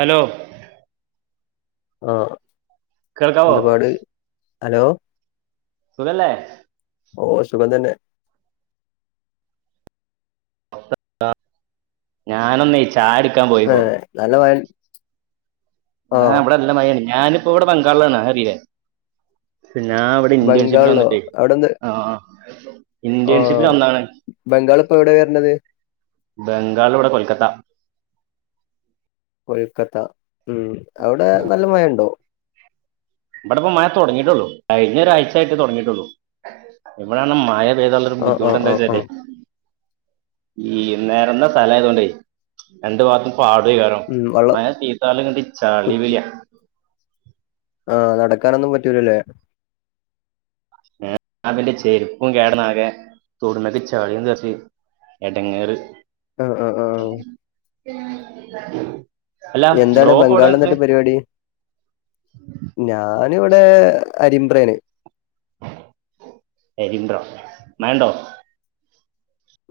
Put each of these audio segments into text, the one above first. Hello ആ കേൾക്കാവോ എന്ത്പാട് ഹലോ സുഖല്ലേ? ഓ സുഖം തന്നെ. ഞാനൊന്നേ ചായ കുടിക്കാൻ പോയിപ്പോ. ഏഹ് നല്ല മഴ ന്ന ആഹ് ഇവിടെ നല്ല മയാണ് ഞാനിപ്പോ ഇവിടെ ബംഗാളിലാണ്. അത് അറിയിലെ ഞാൻ ഇവിടെ ഇന്റേണഷിപ്പിന് ബംഗാളിലോ വന്നിട്ടേ അവിടെന്ത് ആ ഇന്റേണ്ഷിപ്പിന് ആഹ് വന്നതാണ്. ബംഗാൾ ഇപ്പോ എവിടെയാ വരണത് ബംഗാൾ ഇവിടെ കൊൽക്കത്ത. കൊൽക്കത്ത ഉം അവിടെ നല്ല മഴ ഉണ്ടോ? ഇവിടെപ്പോ മഴ തുടങ്ങിയിട്ടുള്ളൂ. കഴിഞ്ഞ ഒരാഴ്ച ആയിട്ട് തുടങ്ങിയിട്ടുള്ളൂ. ഇവിടെയാണ് മഴ ഇത് കൊണ്ട് ഉള്ളൊരു ആഹ് ആഹ് ബുദ്ധിമുട്ട് ആഹ് എന്താച്ചല്ലേ ആഹ് ഈ നെരന്ന സ്ഥലം ആയത്കൊണ്ടേ രണ്ടു ഭാഗത്തും ഉം വെള്ളം മഴ തീർത്താലോ ഇങ്ങട്ട് ചളി കുത്തി പിളി ആഹ് നടക്കാനൊന്നും പറ്റൂലല്ലേ ആ പിന്നെ ചെരുപ്പും കേടന്നാകെ തൊടുന്നടുത്ത് ചളിയും തെറിച്ച് എടങ്ങേറ് ആഹ് ആഹ് ആഹ് [inaudible] എന്താണ് ബ്രോ ഇപ്പൊ എവിടെ ബംഗാൾ നിക്കണ് ന്നിട്ട് പരിപാടി ഞാന് ഇവിടെ അരിമ്പ്രേല് അരിമ്പ്ര മഴ ണ്ടോ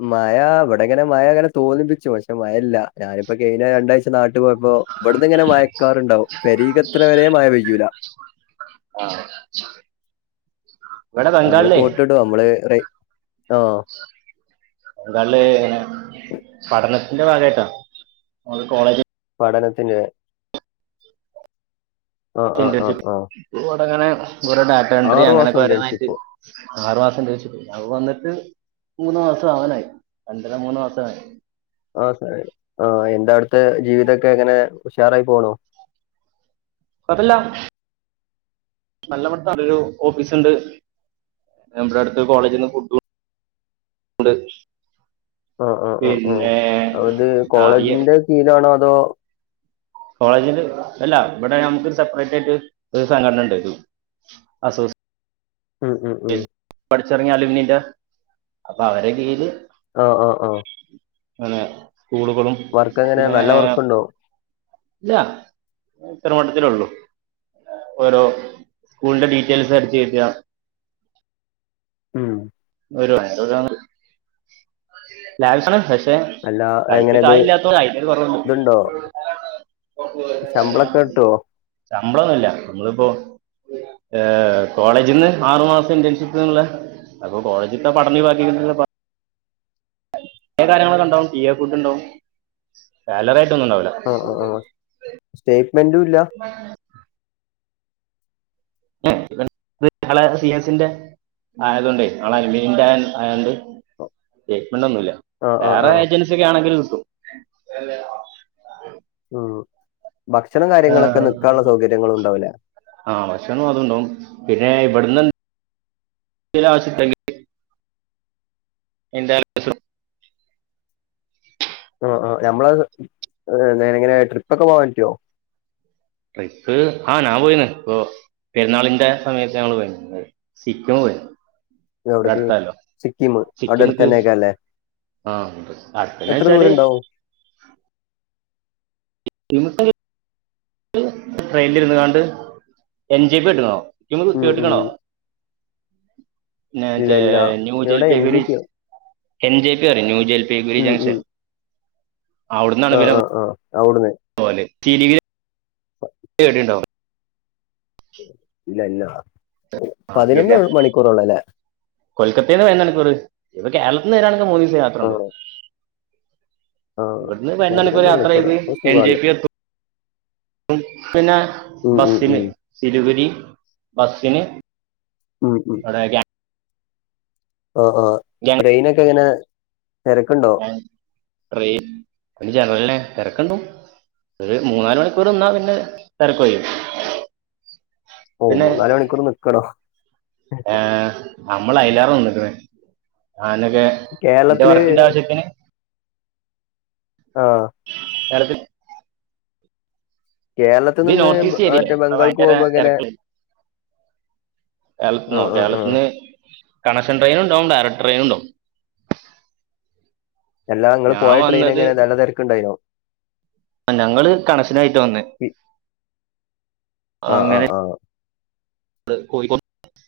മഴ ഇവിടെ ഇങ്ങനെ മഴ അങ്ങനെ തോന്നിപ്പിച്ചു പക്ഷെ മഴല്ല ഞാനിപ്പോ കഴിഞ്ഞ രണ്ടാഴ്ച നാട്ടു പോയപ്പോ ഇവിടുന്ന് ഇങ്ങനെ മഴക്കാറുണ്ടാവും പെരെക്കെത്തണവരെ മഴ പെയ്യൂല [inaudible] ആഹ് വളാ നമ്മള് കോട്ടിടും നമ്മള് റെയ് ഓഹ് [unintelligible] പഠനത്തിന്റെ ഭാഗമായിട്ടാ നമ്മള കോളേജ പഠനത്തിൻ്റെ ആഹ് ആഹ് ആഹ് ആഹ് ഓ ഇവിടെങ്ങനെ കുറെ ഡാറ്റാ എൻട്രി മാസം അങ്ങനെയൊക്കെ ഒരോന്നായിട്ട് ഇന്റേൺഷിപ്പ് ആറു മാസം ഇൻ്റെൻഷിപ്പ് ഞാൻ വന്നിട്ട് മൂന്നു മാസം അവാനായി രണ്ടര മൂന്നു മാസം ആ സ ആഹ് എന്ത അവിടത്തെ ജീവിതമൊക്കെ എങ്ങനെ ഉഷാറായി പോണോ കുഴപ്പല്ല നല്ലമത്താണ് ഒരു ഓഫീസ് ഉണ്ട് നമ്മുടെ അടുത്ത് കോളേജിൽ നിന്ന് ഫുഡ് [unintelligible] ഓഹ് ഓഹ് ഓഹ് പിന്നെ ഓഹ് അത് ആ ഈ കോളേജിന്റെ കീഴാണോ അതോ കോളേജില് അല്ല ഇവിടെ നമുക്ക് സെപ്പറേറ്റ് ആയിട്ട് ഒരു സംഘടന ഉണ്ടായിരുന്നു അസോസി ഉം ഉം ഉം പഠിച്ചിറങ്ങിയാലും നിൻ്റെ അപ്പൊ അവരുടെ കീഴില് ഓ ഓ ഓഹ് അതേ സ്കൂളുകളും വർക്ക് എങ്ങനെ പിന്നെ നല്ല വർക്കുണ്ടോ ഇല്ല ഇത്രമട്ടത്തില ഉള്ളൂ ഓരോ സ്കൂളിന്റെ ഡീറ്റെയിൽസ് അടിച്ച് കേറ്റുക ഉം ഒരു [unintelligible] പക്ഷെ അല്ല കൈക്ക് എങ്ങനെ ഇത് കായ്ല്ലാത്തോണ്ട് അതിൻ്റെ ഒരു കുറവുള്ളൂ ഇതുണ്ടോ ശമ്പളൊക്കെ കിട്ടുവോ ശമ്പളൊന്നുല്ല നമ്മളിപ്പോ ഏഹ് കോളേജിൽ നിന്ന് ആറു മാസം ഇന്റേൺഷിപ്പ്നുള്ള അപ്പൊ കോളേജിൻ്റെ പഠന ഒഴിവാക്കി പിന്നെ കാര്യങ്ങളൊക്കെണ്ടാവും ടി ഫുഡ് ഉണ്ടാവും സാലറി ആയിട്ട് ഒന്നും ഉണ്ടാവില്ല ഓ ഓ ഓഫ് സ്റ്റേറ്റ്മെന്റും ഇല്ല [unintelligible] ഷിയാസിന്റെ ആയതുകൊണ്ടോ [unintelligible] മീൻ സ്റ്റേറ്റ്മെന്റ് ഒന്നുമല്ല ആ ആ ആ വേറെഏജൻസി ഒക്കെ ആണെങ്കിൽ കിട്ടും ഉം ഭക്ഷണം കാര്യങ്ങളൊക്കെ നിക്കാനുള്ള സൗകര്യങ്ങളും ഉണ്ടാവൂലേ ആഹ് ഭക്ഷണം അത് ഉണ്ടാവും പിന്നെ ഇവിടുന്ന് എന്തെങ്കിലും ആവശ്യമുണ്ടങ്കിൽ എന്താ ഓഹ് ഓഫ് നമ്മള് ഇങ്ങനെ ട്രിപ്പ് ഒക്കെ പറ്റുവോ ട്രിപ്പ് ആഹ് ഞാൻ പോയിന്ന് ഇപ്പോ പെരുന്നാളിന്റെ സമയത്ത് ഞങ്ങള് പോയിരുന്നു സിക്കിംമിൽ പോയി എവിടക്ക് അടുത്താലോ സിക്കിം അവിടെ അടുത്ത് തന്നെ ഒക്കാ അല്ലേ ആഹ് അടുത്തന്ന എത്ര വെച്ചാല് ദൂരം ഉണ്ടാവും ട്രെയിനിൽ ഇരുന്നാണ്ട് എൻ ജെ പി ഇട്ടുന്നോ ഉം ഉം കേട്ടക്കണോ പിന്ന ഇല്ല ഇല്ല ന്യൂ ജൽ എവിടെ എം ജി പിയോ എൻ ജെ പി പറ ന്യൂ ജെ പി ഗുരി ഉം ജംഗ്ഷൻ ഉം അവിടന്നാണ് വില അവിടന്ന് [unintelligible] പേടി ഉണ്ടോ ഇല്ലല്ല പതിനൊന്ന് മണിക്കൂറോള്ളൂ അല്ലേ കൊൽക്കത്തയിൽ നിന്ന് [unintelligible] ഇപ്പ കേരളത്തിൽ നിന്ന് വരാണക്ക് മൂന്നീസം യാത്ര ആ ഉണ്ടാകും ആ ഇവിടുന്ന് പതിനൊന്നു മണിക്കൂർ പതിനൊന്ന് യാത്ര ചെയ്ത് അപ്പൊ എൻ ജെ സുഖമല്ലേ പി എത്ത പിന്നെ ഉം ഉം ബസിന് ഉം സിരഗിരി ബസിന് ഉം ഉം [unintelligible] ആഹ് ഗാ- ട്രെയിനൊക്കെ എങ്ങനെ തിരക്ക്ണ്ടോ ജനറല് തിരക്ക് ഉണ്ട് ഒരു മൂന്നാല് മണിക്കൂർ നിന്നാ പിന്നെ തിരക്ക് ഒഴിയും മൂന്ന് നാല് മണിക്കൂർ നിക്കണോ ഏഹ് നമ്മൾ അയലാറ നിന്നിക്കണ് ഞാനൊക്കെ എന്റെ കേരളത്തില് വർക്കിന്റെ ആവശ്യത്തിന് ആഹ് [unintelligible] കേരളത്തിൽ ഇത് നിന്ന് നോർത്ത് ബ- ഈസ്റ്റ് ഏരിയ മറ്റേ ഇവിടെ ബംഗാൾക്ക് ഭയങ്കര പോകുമ്പോ എങ്ങനെ തിരക്ക് ആ കേരളത്തിന്നോ ആ ആ കേരളത്തിന്ന് കണക്ഷൻ ട്രെയിന് ഉണ്ടാവും ഡയറക്ട് ട്രെയിനും ഉണ്ടാവും എല്ലാ നിങ്ങള് ഞാൻ പോയ ട്രെയിൻ വന്നത് എങ്ങനെ നല്ല തിരക്കുണ്ടായിനോ ആഹ് ഞങ്ങള് കണക്ഷനായിട്ട് വന്നേ ആഹ് ആഹ് ആഹ് കോഴിക്കോ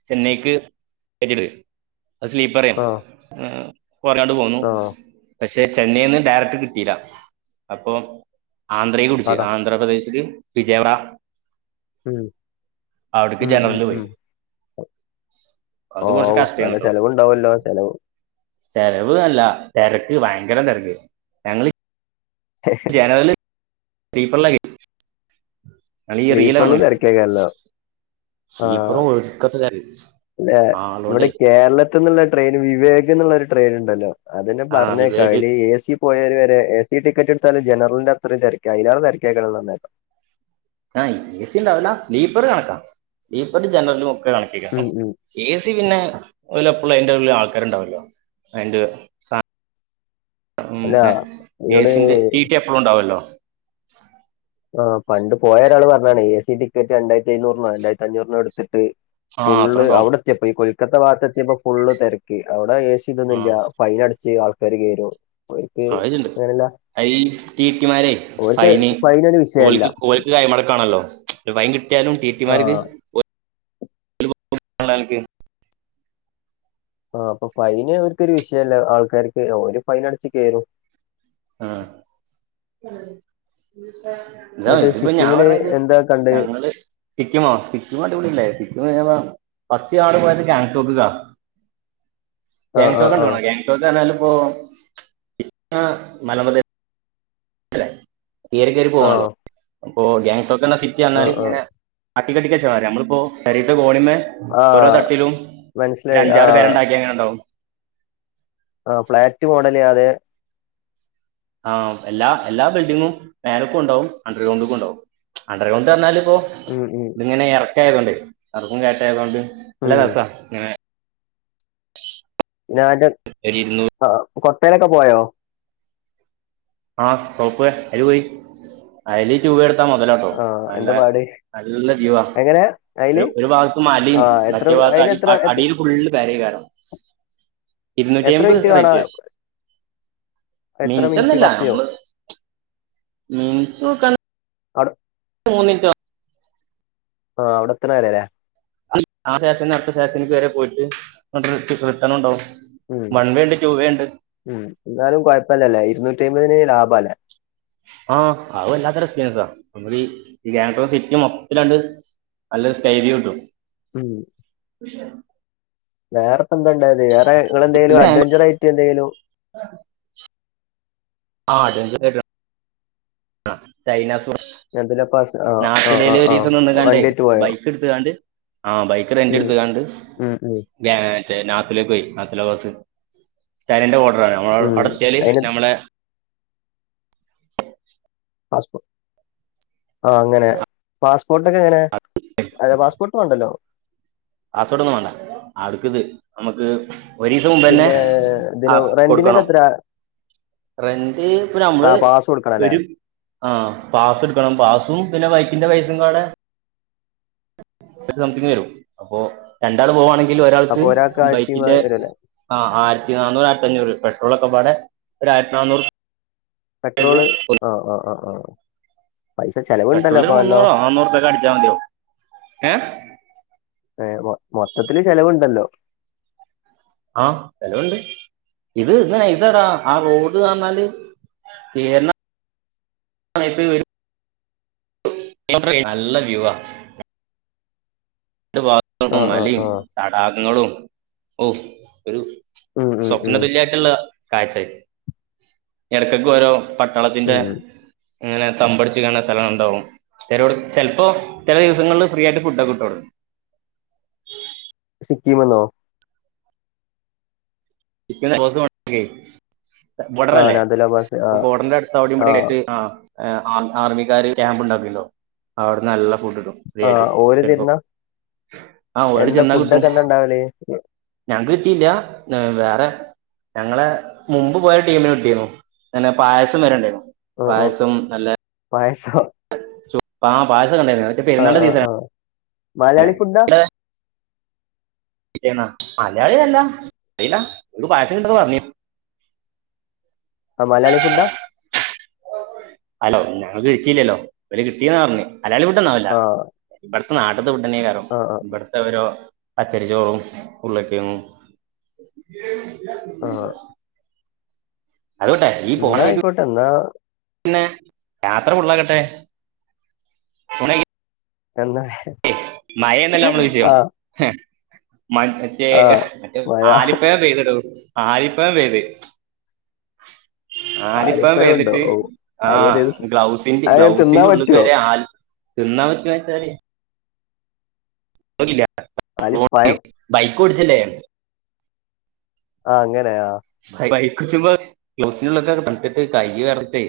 ചെന്നൈക്ക് ടിക്കെറ്റ് എടുത്തു അത് സ്ലീപ്പർ ആ ആയിരുന്നു കൊറഞ്ഞാണ്ട് പോന്നു ആ പക്ഷെ ചെന്നൈന്ന് ഡയറക്ട് കിട്ടില്ല അപ്പൊ ആന്ധ്രയ്ക്ക് പിടിച്ച് അതാ ആന്ധ്രാപ്രദേശില് വിജയവട ഉം ഉം ഉം പോയി ഉം അത് കുറച്ച് ഓഹ് കഷ്ടമാണ് നല്ല കേട്ടോ ചെലവുണ്ടാവല്ലോ ചെലവ് ചെലവ് അല്ല തിരക്ക് ഭയങ്കര തിരക്ക് ഞങ്ങൾ [inaudible] ചെലവര് സ്ലീപ്പറിൽ [inaudible] സ്ലീപ്പറിൽ തിരക്കേക്കാരല്ലോ ആഹ് സ്ലീപ്പറും ഒടുക്കത്തെ പിന്നെ ഇവിടെ ആളോണ്ടേ കേരള ത്ത്ന്നുള്ളൊരു ട്രെയിൻ വിവേക് എന്നുള്ളൊരു ട്രെയിൻ ഉണ്ടല്ലോ അതന്നെ ആ പറഞ്ഞേക്ക വിവേക് അയില് എ സി പോയവര് വരെ എ സി ടിക്കറ്റ് എടുത്താലും ജനറലിന്റെ അത്രയും തെരക്ക അതിലേറേ തെരക്ക് ആക്കണെന്ന് പറഞ്ഞേക്കാം ആഹ് എ സി ഉണ്ടാവില്ല സ്ലീപ്പർ കണക്കാ സ്ലീപ്പറും ജനറലും ഒക്കെ കണക്കേക്കാരം ഉം ഉം എ സി പിന്നെ അയില് എപ്പളും അയിന്റെ ഉള്ളി ആൾക്കാരുണ്ടാവല്ലോ അയിന്റെ സാ അല്ല [unintelligible] ഇന്നോട് ഏസിന്റ ടി ടി എപ്പളും ഉണ്ടാവല്ലോ ആഹ് പണ്ട് പോയൊരാള് പറഞ്ഞതാണ് എ സി ടിക്കറ്റ് രണ്ടായിരത്തി എഴുന്നൂറിനോ രണ്ടായിരത്തി അഞ്ഞൂറിനോ എടുത്തിട്ട് ആ അത്ര ഫുള്ള് ഉണ്ടാവും അവിടെത്തിയപ്പഴ്‌ ഈ കൊൽക്കത്ത ഭാഗത്ത് എത്തിയപ്പ ഫുള്ള് തെരക്ക് അവിടെ എ സി ആ ഇതൊന്നില്ല ഫൈൻ അടച്ച് ആൾക്കാര് കേറും ഓര്ക്ക് അയില്ണ്ട് അങ്ങനെല്ല അയ് ടി ടി മാരെ ഓര്ക്ക് ഫൈന് ഫൈനൊരു വിഷയമല്ല. ഓൽക്ക് കോൽക്ക് കൈ മടക്കാണല്ലോ [unintelligible] കിട്ടിയാലും ടി ടി മാർക്ക് ആഹ് ഓ [unintelligible] ആഹ് അപ്പൊ ഫൈന് ഓർക്കൊരു വിഷയല്ല ആൾക്കാർക്ക് ഓര് ഫൈൻ അടച്ച് കേറും ആഹ് ഇതാ എന്നിട്ട് ഇതിപ്പോ ഞാൻ സിക്കിമില് പറഞ്ഞത് എന്താ കണ്ടേ ഞങ്ങള് സിക്കിമോ സിക്കിം അടിപൊളിയല്ലേ സിക്കിം [unintelligible] ഫസ്റ്റ് ആടെ പോയപ്പൊ ഗാങ്ടോക്ക് [unintelligible] ഉ [inaudible] ആഹ് ഗ്യാങ്ടോക്ക് ആഹ് ആഹ് കണ്ട്ക്കണോ ഗ്യാങ്ടോക്ക് എന്നാല് ഇപ്പോ [unintelligible] ഉയരെ കേറി പോവാണല്ലോ ആഹ് അപ്പോ ഗ്യാങ്‌ടോക്ക് എന്ന സിറ്റ് വന്നാല് ആഹ് ആഹ് ഇങ്ങനെ അട്ടിക്കട്ടിക്കാ [unintelligible] അമ്മളിപ്പോ പെരേത്ത കോണിമ്മേ ഓരോ ആഹ് തട്ടിലും ഒരു മനസ്സിലായി അഞ്ചാറ് ആഹ് പേരെണ്ടാക്കിയാ എങ്ങനെയുണ്ടാവും ആഹ് ഫ്ളാറ്റ് മോഡല് അത് ആഹ് എല്ലാ എല്ലാ ബിൽഡിങ്ങും മേലക്ക് കൊണ്ടോവും അണ്ടർ ഗ്രൗണ്ടിൽ കൊണ്ടോവും അണ്ടർ ഗ്രൗണ്ട് പറഞ്ഞാല് ഇപ്പോ ഉം ഉം ഇങ്ങനെ എറക്കായത് കൊണ്ട് എറക്കോം കേറ്റായതൊണ്ട് നല്ല ഉം രസാ ഇങ്ങനെ [inaudible] ഞാന് ഒരു ഇരുന്നൂറ് ആഹ് കൊട്ടയിലൊക്കെ പോയോ ആഹ് [unintelligible] അയില് പോയി അയില് രൂപ എടുത്താ മൊതലാ ആഹ് എന്താ പാട് നല്ല വ്യൂവാ എങ്ങനെ ഒരു അയില് ഒരു ഭാഗത്ത് മലേം ആഹ് എത്ര മറ്റേ ഭാഗത്ത് അടി അയിലെത്ര അ അ എത്ര അടിയിൽ ഫുള്ള് [unintelligible] കാണാം എത്ര ഇരുന്നൂറ്റി എത്ര അയ്മ്പത് മിനിറ്റ് കാണാ റേറ്റ് എത്ര മിനിറ്റ് ഒന്നുംല്ല പത്തോ ഉം [unintelligible] അവിടെ തോന്നീട്ടാ ആഹ് അവിടെത്തണ വരെല്ലേ [unintelligible] ശേഷം പിന്നെ അടുത്ത സ്റ്റേഷനിക്ക് വരെ പോയിട്ട് [unintelligible] റിട്ടണോണ്ടാവും ഉം വൺ വേ ഉണ്ട് ടു വേ ഉണ്ട് ഉം എന്നാലും കൊഴപ്പല്ലല്ലേ ഇരുന്നൂറ്റി അയ്മ്പതിന് ലാഭല്ലേ ആഹ് അത് വല്ലാത്തൊരു എക്സ്പീരിയൻസാ നമ്മളീ ഈ ഗ്യാങ്‌ടോങ് സിറ്റി മൊത്തത്തിലണ്ട് നല്ലോരു സ്‌കൈ വ്യൂ കിട്ടും ഉം പഷ [unintelligible] വേറെപ്പ എന്താ ഉണ്ടായത് വേറെ ഇങ്ങള് എന്തെങ്കിലും അഡ്വഞ്ചർ ആയിട്ട് എന്തെങ്കിലും ആഹ് അഡ്വെഞ്ചർ [unintelligible] ആഹ് [unintelligible] അതിലപ്പ ആ ആ നാട്ടിലൽ ആ ഒരു ആ ദിവസം നിന്ന് കാണ്ട് വണ്ടിയേറ്റ് പോയോ ബൈക്ക് എടുത്ത കാണ്ട് ആഹ് ബൈക്ക് റെൻ്റ് ഉം എടുത്ത കാണ്ട് ഉം ഉം [unintelligible] നാത്തിലേക്ക് പോയി നാത്തില ബസ് [unintelligible] ഓർഡറാണ നമ്മ ഉം അടത്തിയാൽ അയിന് നമ്മളെ [inaudible] പാസ്പേ ആ അങ്ങനെ പാസ്പോർട്ടൊക്കെ എങ്ങനൊ പാസ് ഉണ്ടല്ലോ പാസ്പോർട്ടന്നും വേണ്ട അവ്ട്ക്കത് നമുക്ക് ഒരു ദിവസം മുമ്പ് തന്നെ പിന്നെ ആ ഇതിന് റെന്റിനൊക്കെ കൊടുക്കണം എത്ര റെൻ്റ് ഒരു ആ അമ്പത് പാസ് കൊടുക്കണം അല്ലേ ഒരു ആഹ പാസ് എടുക്കണം പാസും പിന്നെ ബൈക്കിന്റെ പൈസയും പാട സംതിങ് വരും അപ്പോ രണ്ടാൾ പോവാുകവാണെങ്കിൽ അപ്പൊ ഒരാൾക്ക് ആയിരത്തി ബൈക്കിന്റെ വരൂല്ലേ ആഹ് ആയിരത്തി നാന്നൂറ് ആയിരത്തി അഞ്ഞൂറ് പെട്രോളൊക്കെ പാടെ ഒരു ആയിരത്തി നാന്നൂറ് പെട്രോള് ആ ആ് ആ ആ പൈസ ചല പെട്രോളി ഒരു മുന്നൂറോ നാന്നൂറുപൊക്കെ അടിച്ചാൽ മതിയാവു ഏ ഏ മൊത്തത്തില്ൽ ചെലവുണ്ടല്ലോ ആഹ ചെലവുണ്ട് ഇത് ഇത് നൈസടാ ആ റോഡ് നന്നാല് ഏന്നാ [unintelligible] വരും നല്ല വ്യൂവാ രണ്ട് ആ ഭാഗത്തും ആ മലയും ആ തടാകങ്ങളും ഔ ഒരു ഉം ഉം സ്വപ്ന ഉം തുല്യായിട്ടുള്ള കാഴ്ചായി ഇടക്കെടക്ക് ഓരോ പട്ടാളത്തിന്റെ ഉം ഇങ്ങനെ തമ്പടിച്ചണ സ്ഥലം ഉണ്ടാവും ചിലോടത്ത് ചെലപ്പോ ചില ദിവസങ്ങളിൽ ഫ്രീ ആയിട്ട് ഫുഡൊക്കെ കിട്ടാവുടന്ന് സിക്കീമ്ന്നോ? സിക്കിം [unintelligible] ആ ബോടറല്ലേ നാഥുലാ പാസ് ആ അപ്പോ ബോടറിന്റെ അടുത്ത് അവിടേം ഇവിടേം ആയിട്ട് ആ ആർമിക്കാര് ക്യാമ്പ് ഉണ്ടാക്ക്ണ്ടാവും അവിടുന്ന് നല്ല ഫുഡ്ണ്ട് ഫ്രീ ആ ആയിട്ട് ഓര് ചിലപ്പോ തരുന്ന ആഹ ഓടങ്ങട്ട് എന്താ ചെന്നാ കിട്ടും ഫുഡൊക്കെ എന്താ ഇണ്ടാവല്? ഞങ്ങക്ക് കിട്ടീല്ല വേ റെ ഞങ്ങളെ മുമ്പ് പോയ ടീമിന് കിട്ടിന്നു പിന്നെ പായസം വേരേണ്ടേന്നു. ഉ ഉ പായസോ? ചോ ആ പായസം ഇണ്ടായിരുന്ന് ആ ആ ആ മലയാളി ഫുഡാ? മലയാളികളല്ല അറിയില ഒ ാൽക്ക് പായസം കിട്ടുന്നൊക്കെ പറഞ്ഞിനു ആ മലയാളി ഫുഡാ അലോ ഞങ്ങ കഴിച്ചില്ലല്ലോ ഓല് കിട്ടിന്നാ പറഞ്ഞത് മലയാളി ഫുഡൊന്നാവൂല. ആഹ് ഇബടത്തെ നാട്ടത്തെ ഫുഡെന്നെയ്ക്കാരം ആഹ് ആഹ് ഇബടത്തെ ഓരോ പച്ചരിച്ചോറും ഉർളക്കിയങ്ങും ആ ഹ് അത് പോട്ടെ ഇന്ന ആയിക്കോട്ടെ ഇന്നാ പിന്നെ യാത്ര ഫുള്ളാക്കട്ടെ [unintelligible] [unintelligible] മയേണല്ലോ നമ്മളെ വിഷയം ആഹ് ഹേ മഴ് ഏക ആഹ് മറ്റേ മഴ ആലിപ്പഴം പെയ്തടോ ആലിപ്പഴം പെയ്ത് ആലിപ്പഴം ഉണ്ടോ? പെയ്തിട്ട് ഓഹ് ആഹ് അതൊരു ഗ്ലൗസിന്റി അത് തിന്നാൻ ഗ്ലൗസിന്റെ ഉള്ള്ക്ക് പറ്റോ? വരെ ആൽ തിന്നാൻ പറ്റോയ്ച്ചാല് നോക്കീല്ല റോട്ടി ആലിപ്പഴം ബൈക്ക് ഓടിച്ചല്ലേ ആഹ് അങ്ങനെ ആഹ് ബൈക്കോടിച്ച്മ്പോ ഗ്ലൗസിന്റുള്ളിലൊക്കെ തൺത്തിട്ട് കയ്യ് വെറച്ചിട്ടെ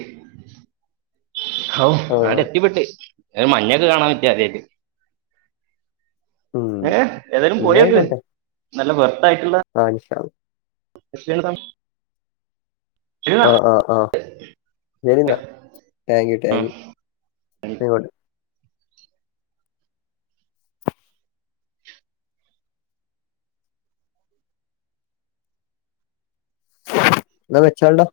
ഔ ആടെ ആഹ് എത്തിപ്പെട്ട് എഹ് മഞ്ഞൊക്കെ കാണാൻ പറ്റി ആദ്യായിട്ട് ഉം ഏഹ്ഏതായാലും എന്നാ പോയന്ന് ആയിക്കോട്ടെ നല്ല വെർത്തായിട്ടുള്ള ആഹ് ഇൻഷാ അള്ളാ നെസ്റ്റ് എങ്ങട്ടാ ആഹ് ആഹ് ആഹ് ശരിന്നാ താങ്ക് യു ടാങ്ക്യു ന്നാഅയ്ക്കോട്ടെ ന്നാ വെച്ചാൾടാ